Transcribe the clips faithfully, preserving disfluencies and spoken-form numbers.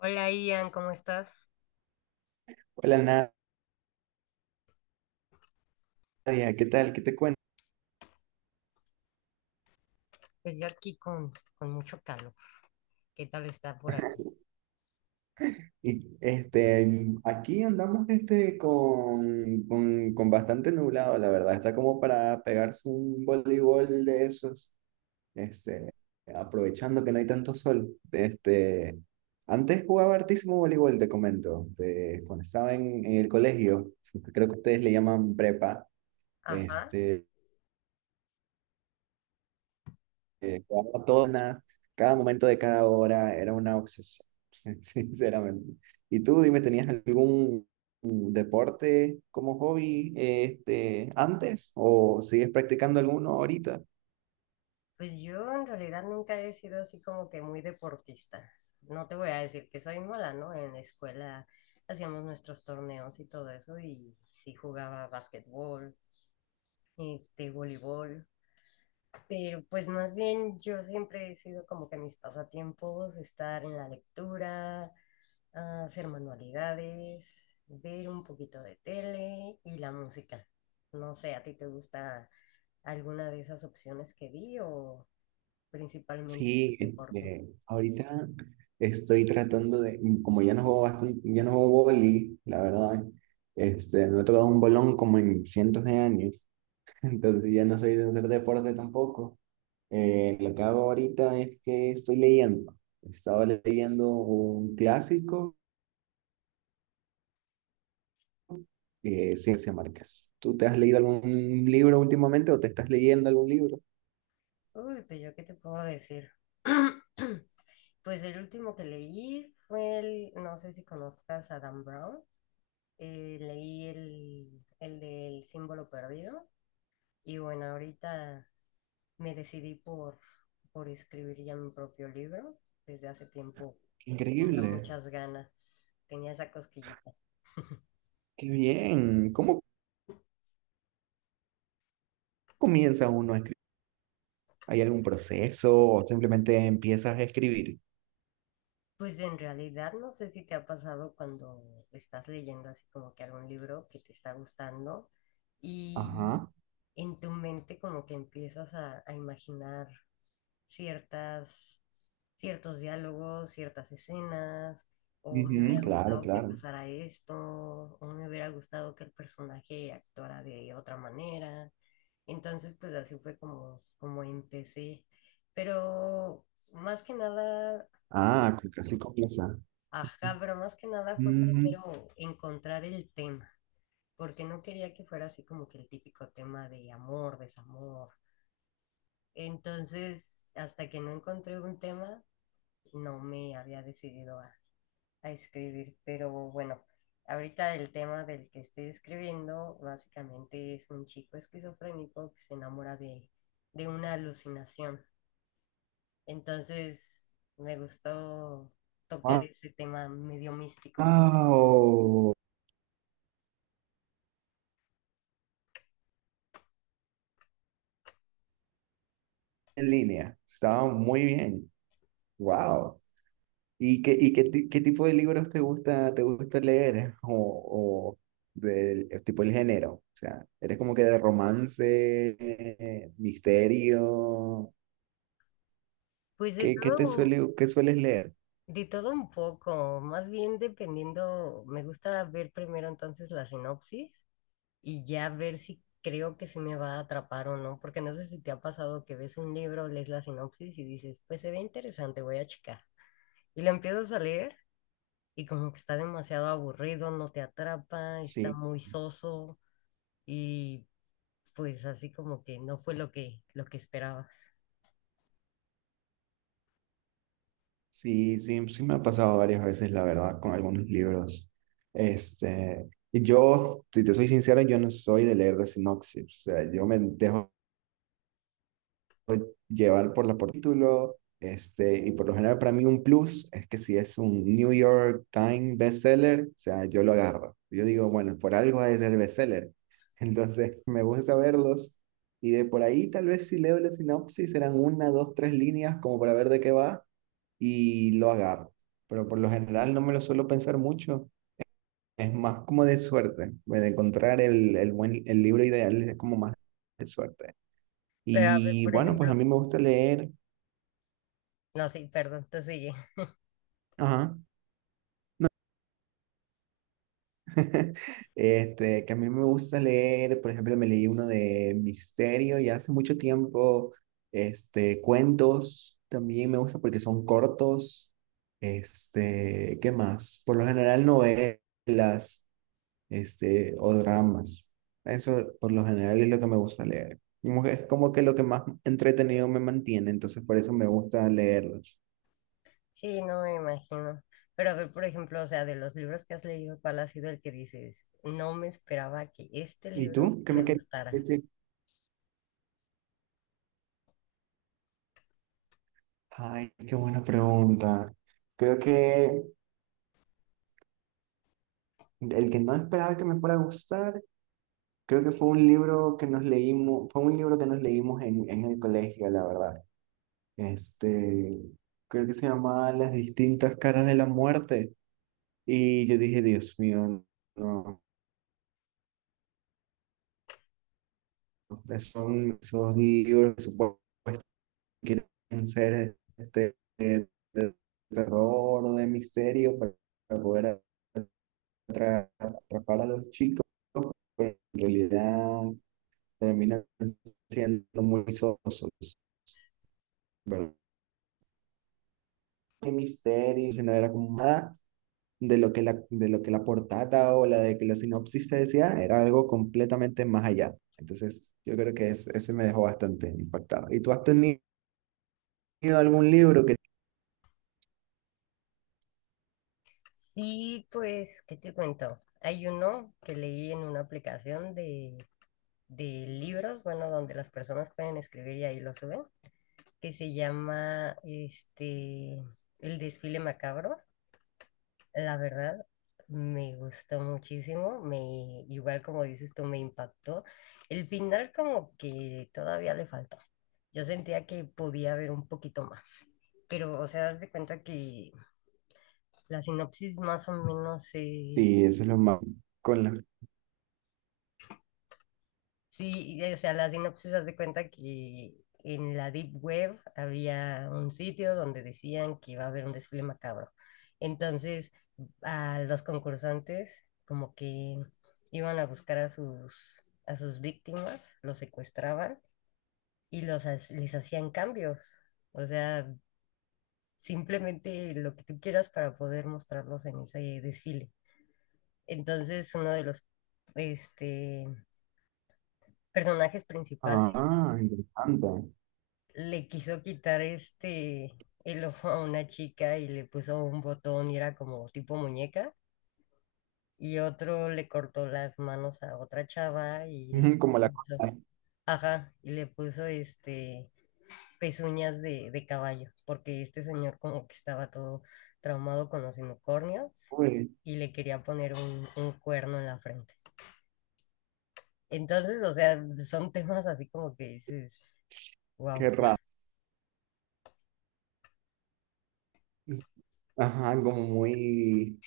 Hola Ian, ¿cómo estás? Hola Nadia, ¿qué tal? ¿Qué te cuento? Pues yo aquí con, con mucho calor. ¿Qué tal está por ahí? Y, este, mm, aquí andamos este, con, con, con bastante nublado, la verdad. Está como para pegarse un voleibol de esos, este, aprovechando que no hay tanto sol. Este, antes jugaba hartísimo voleibol, te comento, de- cuando estaba en, en el colegio, creo que ustedes le llaman prepa. Ajá. Este, eh, cada tona, cada momento de cada hora era una obsesión, sin- sinceramente. Y tú, dime, ¿tenías algún mm, deporte como hobby este, antes o sigues practicando alguno ahorita? Pues yo en realidad nunca he sido así como que muy deportista. No te voy a decir que soy mala, ¿no? En la escuela hacíamos nuestros torneos y todo eso y sí jugaba básquetbol, este, voleibol, pero pues más bien yo siempre he sido como que mis pasatiempos, estar en la lectura, a hacer manualidades, ver un poquito de tele y la música. No sé, ¿a ti te gusta alguna de esas opciones que di o principalmente Sí, deporte? este, ahorita estoy tratando de, mm, como ya no juego bastante, ya no juego vóley, la verdad, este, no he tocado un bolón como en cientos de años. Entonces ya no soy de hacer deporte tampoco. Eh, lo que hago ahorita es que estoy leyendo. Estaba leyendo un clásico de Ciencia Márquez. ¿Tú te has leído algún libro últimamente o te estás leyendo algún libro? Uy, pues yo qué te puedo decir. Pues el último que leí fue el, no sé si conozcas a Dan Brown, eh, leí el, el del símbolo perdido y bueno, ahorita me decidí por, por escribir ya mi propio libro. Desde hace tiempo tenía Increíble, muchas ganas, tenía esa cosquillita. qué bien. ¿Cómo comienza uno a escribir? ¿Hay algún proceso o simplemente empiezas a escribir? Pues en realidad no sé si te ha pasado cuando estás leyendo así como que algún libro que te está gustando y Ajá, en tu mente como que empiezas a, a imaginar ciertas, ciertos diálogos, ciertas escenas, o me ujú, hubiera claro, gustado que claro. pasara esto, o me hubiera gustado que el personaje actuara de otra manera. Entonces, pues así fue como, como empecé. Pero más que nada, Ah, con- así comienza. ajá, pero más que nada fue Ujú. primero encontrar el tema, porque no quería que fuera así como que el típico tema de amor, desamor. Entonces, hasta que no encontré un tema, no me había decidido a, a escribir, pero bueno, ahorita el tema del que estoy escribiendo básicamente es un chico esquizofrénico que se enamora de, de una alucinación. Entonces me gustó tocar ese tema medio místico. Guau, en línea. Estaba muy bien. Wow. ¿Y qué, y qué, ti- qué tipo de libros te gusta, te gusta leer? O, o del el tipo, el género. O sea, ¿eres como que de romance, eh, misterio? Pues de ¿Qué, qué todo te un- suele, qué sueles leer? de todo un poco, más bien dependiendo, me gusta ver primero entonces la sinopsis y ya ver si creo que se me va a atrapar o no, porque no sé si te ha pasado que ves un libro, lees la sinopsis y dices, pues se ve interesante, voy a checar. Y lo empiezas a leer y como que está demasiado aburrido, no te atrapa, está Sí, muy soso y pues así como que no fue lo que, lo que esperabas. sí, sí, sí me ha pasado varias veces, la verdad, con algunos libros. Este, y yo, si te soy sincero, yo no soy de leer de sinopsis. O sea, yo me dejo llevar por la por título, este, y por lo general para mí un plus es que si es un New York Times bestseller, o sea, yo lo agarro. Yo digo, bueno, por algo ha de ser bestseller. Entonces, me gusta verlos y de por ahí tal vez si leo la sinopsis serán una, dos, tres líneas como para ver de qué va y lo agarro. Pero por lo general no me lo suelo pensar mucho. Es más como de suerte, de encontrar el, el, buen, el libro ideal es como más de suerte. Pero a ver, Y por bueno, pues a ejemplo, mí me gusta leer. no, sí, perdón, tú sigue. Ajá. Este, que a mí me gusta leer, por ejemplo, me leí uno de misterio, y hace mucho tiempo, este, cuentos también me gusta porque son cortos. Este, ¿qué más? Por lo general novelas, este, o dramas. Eso por lo general es lo que me gusta leer. Como que- Es como que lo que más entretenido me mantiene, entonces por eso me gusta leerlos. Sí, no me imagino. Pero a ver, por ejemplo, o sea, de los libros que has leído, ¿cuál ha sido el que dices, no me esperaba que este ¿Y libro tú? ¿Qué me me querías gustara? Ay, qué buena pregunta. Creo que el que no esperaba que me fuera a gustar, creo que fue un libro que nos leímos, fue un libro que nos leímos en, en el colegio, la verdad. Este, creo que se llamaba Las distintas caras de la muerte. Y yo dije, Dios mío, no, son esos libros que supongo que quieren ser este, de, de terror o de misterio para para poder atrapa atrapar a los chicos, pero en realidad terminan siendo muy sosos, ¿verdad? El misterio, si no era como nada de lo que la, de lo que la portada o la de que la sinopsis te decía, era algo completamente más allá. Entonces, yo creo que es- ese me dejó bastante impactado. ¿Y tú has tenido algún libro que? Sí, pues, ¿qué te cuento? Hay uno que leí en una aplicación de, de libros, bueno, donde las personas pueden escribir y ahí lo suben, que se llama este, El desfile macabro. La verdad, me gustó muchísimo, me, igual como dices tú, me impactó. El final como que todavía le faltó. Yo sentía que podía haber un poquito más, pero, o sea, das de cuenta que la sinopsis más o menos Sí, es... eso es lo más... Con la... Sí, y, o sea, la sinopsis hace cuenta que en la Deep Web había un sitio donde decían que iba a haber un desfile macabro. Entonces, a los concursantes como que iban a buscar a sus, a sus víctimas, los secuestraban y los, ha- les hacían cambios. O sea, simplemente lo que tú quieras para poder mostrarlos en ese desfile. Entonces, uno de los este, personajes principales Ah, interesante. le quiso quitar este el ojo a una chica y le puso un botón y era como tipo muñeca. Y otro le cortó las manos a otra chava y le Ujú, como la... puso, cosa. ajá, y le puso este pezuñas de, de caballo, porque este señor como que estaba todo traumado con los unicornios Uy, y le quería poner un, un cuerno en la frente. Entonces, o sea, son temas así como que dices, qué wow. raro. Ajá, como muy...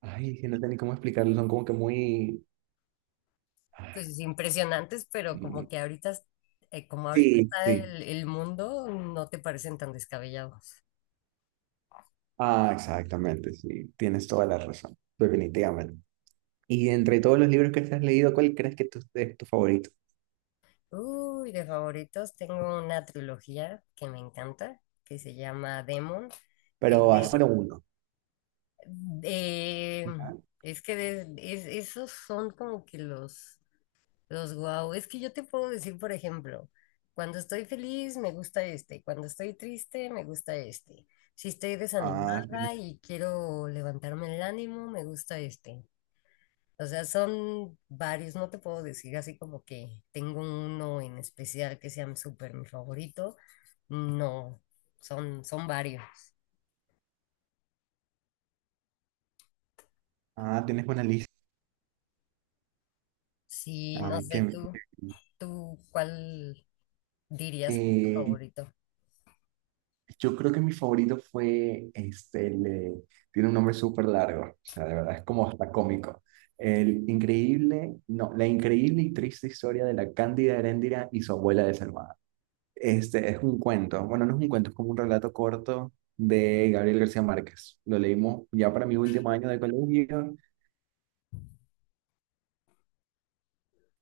Ay, que no sé ni cómo explicarlo, son como que muy... Pues, sí, impresionantes, pero como Mm, que ahorita, eh, como ahorita sí, está sí. el, el mundo, no te parecen tan descabellados. Ah, exactamente, sí. Tienes toda la razón, definitivamente. Y entre todos los libros que te has leído, ¿cuál crees que tu- es tu favorito? Uy, de favoritos tengo una trilogía que me encanta, que se llama Demon. Es Pero ah, solo de- uno. de- es que de- es- esos son como que los... Los wow, es que yo te puedo decir, por ejemplo, cuando estoy feliz me gusta este, cuando estoy triste me gusta este. Si estoy Ah, tienes, desanimada y quiero levantarme el ánimo, me gusta este. O sea, son varios, no te puedo decir así como que tengo uno en especial que sea súper mi favorito. No, son, son varios. ah, tienes una lista. Sí, no Ay, sé, tú, tú, ¿cuál dirías que es tu que, favorito? yo creo que mi favorito fue este, el, eh, tiene un nombre súper largo, o sea, de verdad es como hasta cómico. El increíble, no, la increíble y triste historia de la Cándida Heréndira y su abuela desalmada. Este es un cuento, bueno, no es un cuento, es como un relato corto de Gabriel García Márquez. Lo leímos ya para mi último año de colegio.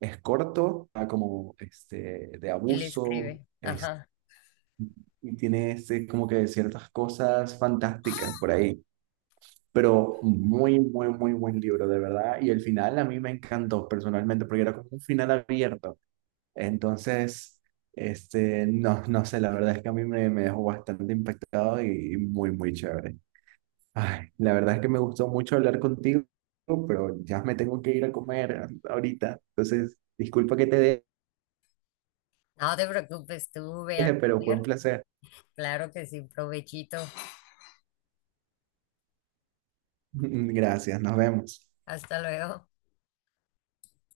Es corto, está como este, de Él abuso, escribe, es- ajá. y tiene este, como que ciertas cosas fantásticas por ahí, pero muy, muy, muy buen libro, de verdad. Y el final a mí me encantó personalmente, porque era como un final abierto. Entonces, este, no, no sé, la verdad es que a mí me, me dejó bastante impactado y muy, muy chévere. Ay, la verdad es que me gustó mucho hablar contigo, pero ya me tengo que ir a comer ahorita. Entonces, disculpa que te No te preocupes, tú ve a deje, pero fue un comer. placer. Claro que sí, provechito. Gracias, nos vemos. Hasta luego.